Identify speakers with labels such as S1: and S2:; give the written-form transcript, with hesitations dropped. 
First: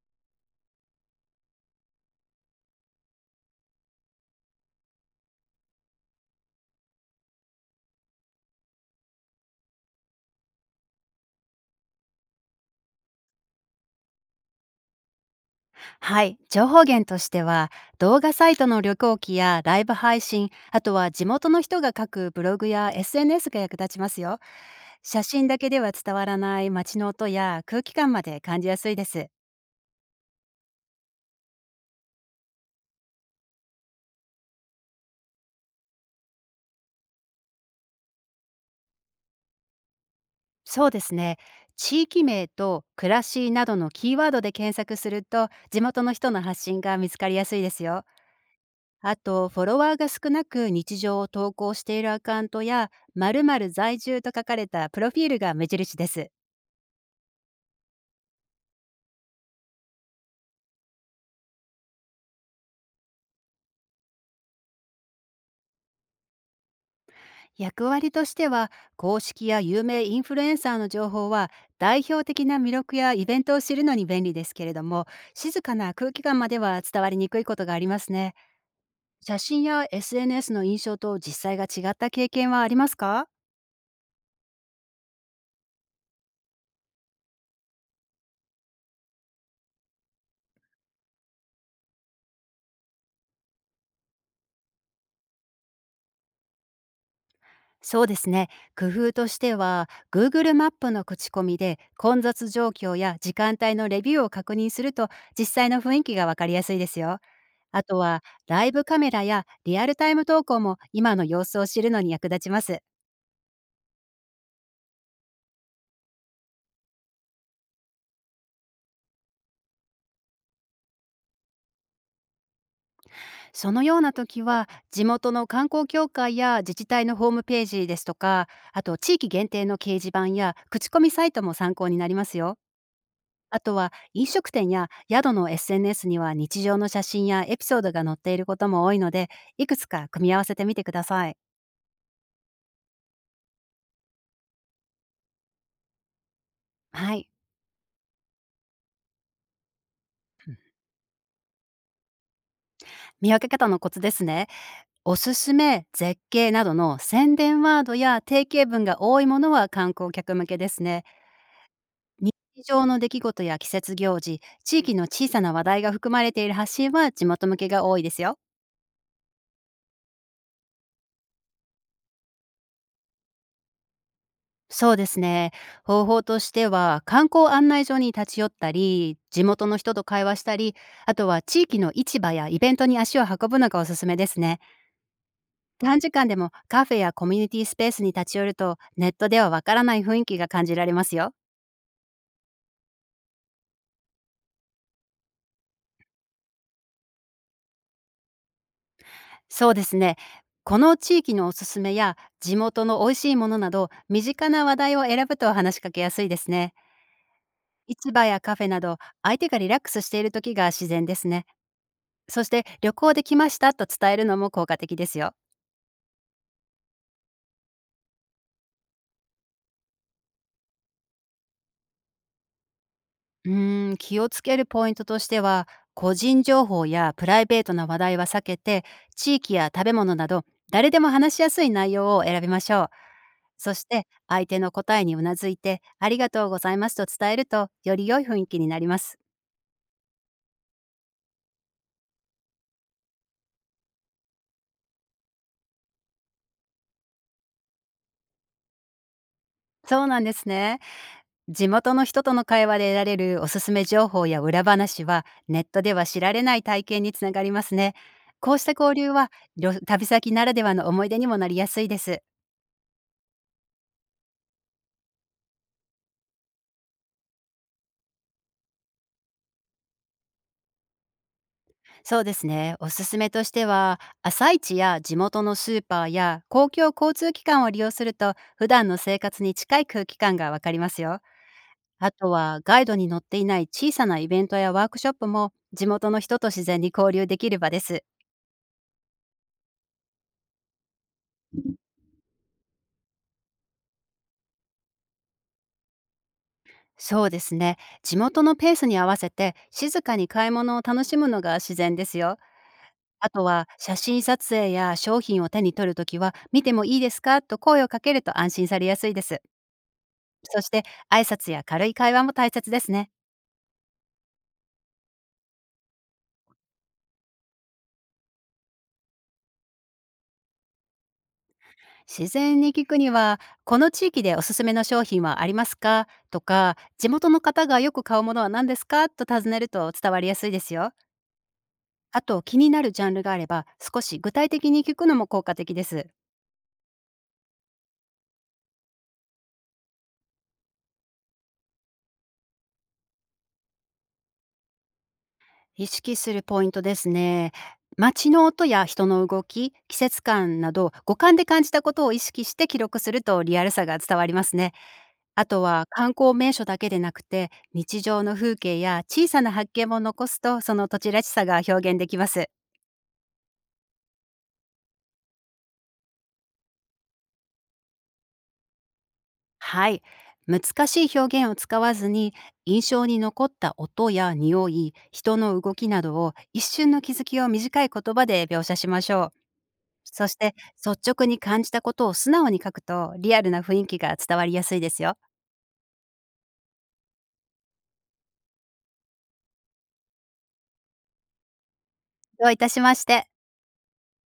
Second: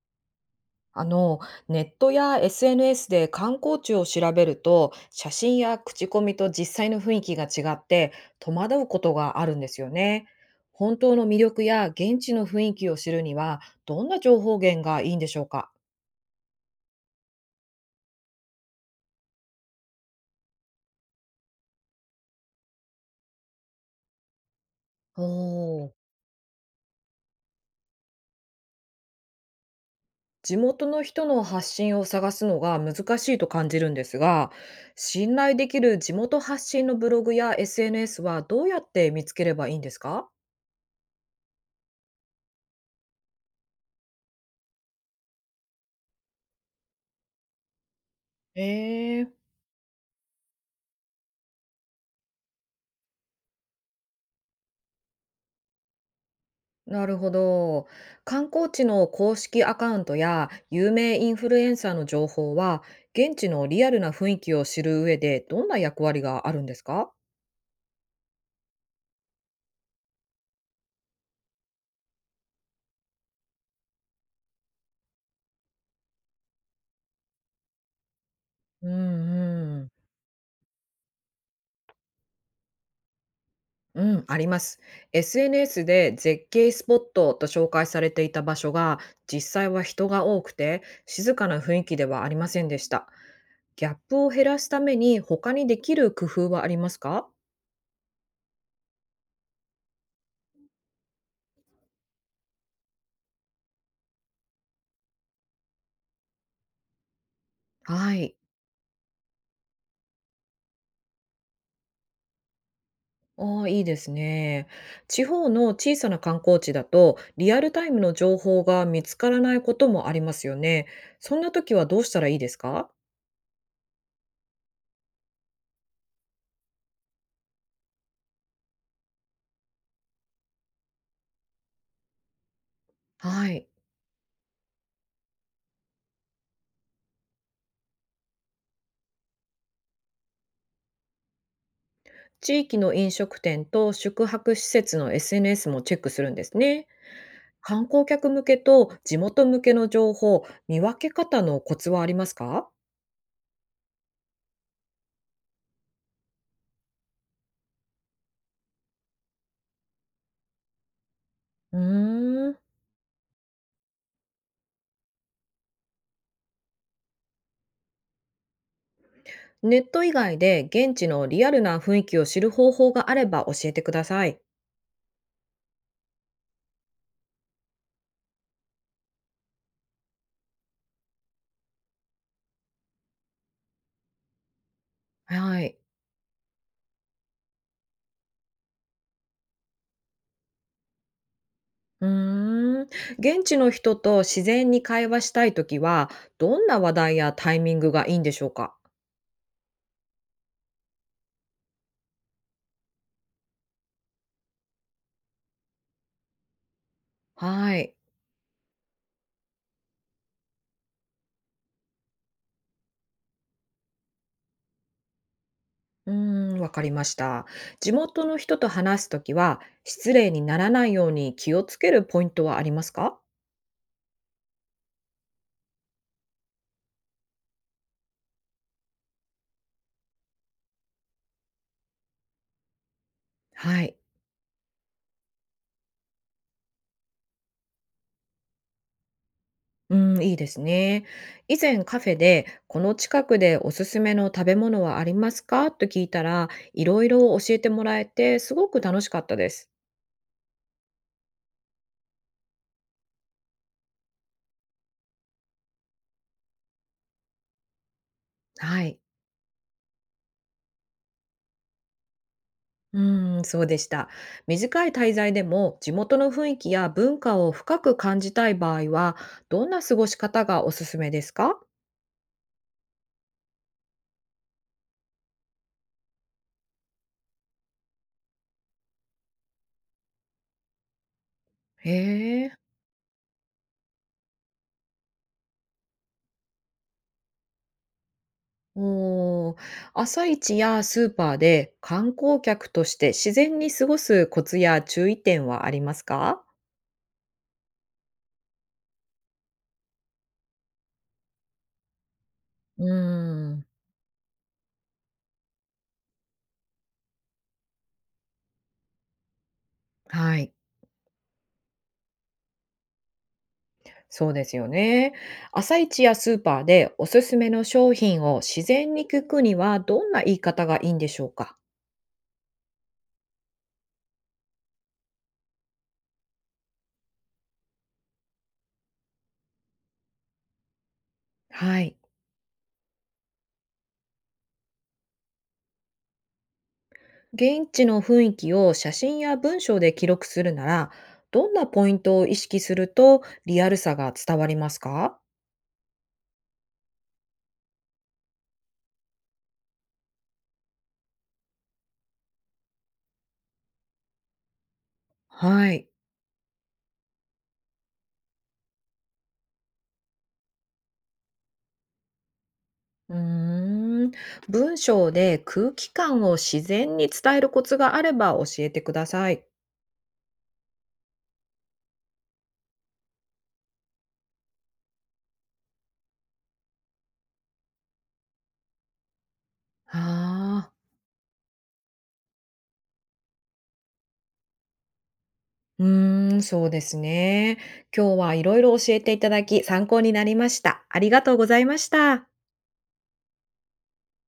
S1: あの、ネットや SNS で観光地を調べると、写真や口コミと実際の雰囲気が違って、戸惑うことがあるんですよね。本当の魅力や現地の雰囲気を知るには、どんな情報源がいいんでしょうか？
S2: はい、情報源としては動画サイトの旅行記やライブ配信、あとは地元の人が書くブログや SNS が役立ちますよ。
S1: お
S2: 写真だけでは
S1: ー。
S2: 伝わらない街の音や空気感まで感じやすいです。
S1: 地元の人の発信を探すのが難しいと感じるんですが、信頼できる地元発信のブログや SNS はどうやって見つければいいんですか？
S2: そうですね、地域名と暮らしなどのキーワードで検索すると地元の人の発信が見つかりやすいですよ。あ
S1: えー、
S2: とフォロワーが少なく日常を投稿しているアカウントや〇〇在住と書かれたプロフィールが目印です。
S1: なるほど。観光地の公式アカウントや有名インフルエンサーの情報は、現地のリアルな雰囲気を知る上でどんな役割があるんですか？
S2: 役割としては、公式や有名インフルエンサーの情報は代表的な魅力やイベントを知るのに便利ですけれども、静かな空気感までは伝わりにくいことがありますね。
S1: うん
S2: 写真
S1: う
S2: や
S1: ん。
S2: SNS の印象と実際が違った経験はありますか？
S1: うん、あります。SNS で絶景スポットと紹介されていた場所が、実際は人が多くて、静かな雰囲気ではありませんでした。ギャップを減らすために他にできる工夫はありますか？
S2: そうですね、工夫としては Google マップの口コミで混雑状況や時間帯のレビューを確認すると実際の雰囲気がわかりやすいですよ。あと
S1: は
S2: は
S1: い。
S2: ライブカメラやリアルタイム投稿も今の様子を知るのに役立ちます。
S1: ああ、いいですね。地方の小さな観光地だと、リアルタイムの情報が見つからないこともありますよね。そんな時はどうしたらいいですか？
S2: そのような時は、地元の観光協会や自治体のホームページですとか、あと地域限定の掲示板や口コミサイトも参考になりますよ。
S1: は
S2: あ
S1: い。
S2: とは飲食店や宿の SNS には日常の写真やエピソードが載っていることも多いので、いくつか組み合わせてみてください。
S1: 地域の飲食店と宿泊施設の SNS もチェックするんですね。
S2: はい。
S1: 観光客向けと地元向けの情報、見分け方のコツはありますか？
S2: 見分け方のコツですね。おすすめ、絶景などの宣伝ワードや定型文が多いものは観光客向けですね。
S1: う
S2: 日
S1: ーん。
S2: 常の出来事や季節行事、地域の小さな話題が含まれている発信は地元向けが多いですよ。
S1: ネット以外で現地のリアルな雰囲気を知る方法があれば教えてください。
S2: そうですね。方法としては、観光案内所に立ち寄ったり、地元の人と会話したり、あとは地域の市場やイベントに足を運ぶのがおすすめですね。
S1: はい。
S2: 短時間でもカフェやコミュニティスペースに立ち寄ると、ネットではわからない雰囲気が感じられますよ。
S1: うーん。現地の人と自然に会話したいときは、どんな話題やタイミングがいいんでしょうか？
S2: そうですね。この地域のおすすめや地元の美味しいものなど身近な話題を選ぶと話しかけやすいですね。
S1: はい。
S2: 市場やカフェなど、相手がリラックスしている時が自然ですね。そして、旅行できましたと伝えるのも効果的ですよ。
S1: うーん、わかりました。地元の人と話すときは、失礼にならないように気をつけるポイントはありますか？
S2: 気をつけるポイントとしては、個人情報やプライベートな話題は避けて、地域や食べ物など誰でも話しやすい内容を選びましょう。そ
S1: は
S2: し
S1: い。
S2: て相手の答えにうなずいて「ありがとうございます」と伝えるとより良い雰囲気になります。
S1: うん、いいですね。以前カフェで、この近くでおすすめの食べ物はありますかと聞いたら、いろいろ教えてもらえて、すごく楽しかったです。
S2: そうなんですね。地元の人との会話で得られるおすすめ情報や裏話はネットでは知られない体験につながりますね。こうした
S1: は
S2: 交
S1: い。
S2: 流は旅先ならではの思い出にもなりやすいです。
S1: うーん、そうでした。短い滞在でも地元の雰囲気や文化を深く感じたい場合は、どんな過ごし方がおすすめですか？
S2: そうですね。おすすめとしては、朝市や地元のスーパーや公共交通機関を利用すると普段の生活に近い空気感がわかりますよ。
S1: へ
S2: あと
S1: え。
S2: はガイドに載っていない小さなイベントやワークショップも地元の人と自然に交流できる場です。
S1: おー。朝市やスーパーで観光客として自然に過ごすコツや注意点はありますか？
S2: そうですね。地元のペースに合わせて静かに買い物を楽しむのが自然ですよ。
S1: う
S2: あと
S1: ーん、
S2: は写真撮影や商品を手に取るときは、見てもいいですかと声をかけると安心されやすいです。
S1: はい。
S2: そして挨拶や軽い会話も大切ですね。
S1: そうですよね。朝市やスーパーでおすすめの商品を自然に聞くにはどんな言い方がいいんでしょうか？
S2: 自然に聞くには「この地域でおすすめの商品はありますか？」とか「地元の方がよく買うものは何ですか？」と尋ねると伝わりやすいですよ。
S1: はい。
S2: あと気になるジャンルがあれば少し具体的に聞くのも効果的です。
S1: 現地の雰囲気を写真や文章で記録するなら、どんなポイントを意識するとリアルさが伝わりますか？
S2: 意識するポイントですね。街の音や人の動き、季節感など五感で感じたことを意識して記録するとリアルさが伝わりますね。あと
S1: は
S2: は
S1: い。
S2: 観光名所だけでなくて日常の風景や小さな発見も残すとその土地らしさが表現できます。
S1: うーん。文章で空気感を自然に伝えるコツがあれば教えてください。
S2: はい。難しい表現を使わずに、印象に残った音や匂い、人の動きなどを一瞬の気づきを短い言葉で描写しましょう。
S1: あ
S2: そして、
S1: あ。
S2: 率直に感じたことを素直に書くと、リアルな雰囲気が伝わりやすいですよ。
S1: うーん、そうですね。今日はいろいろ教えていただき参考になりました。ありがとうございました。
S2: どういたしまして。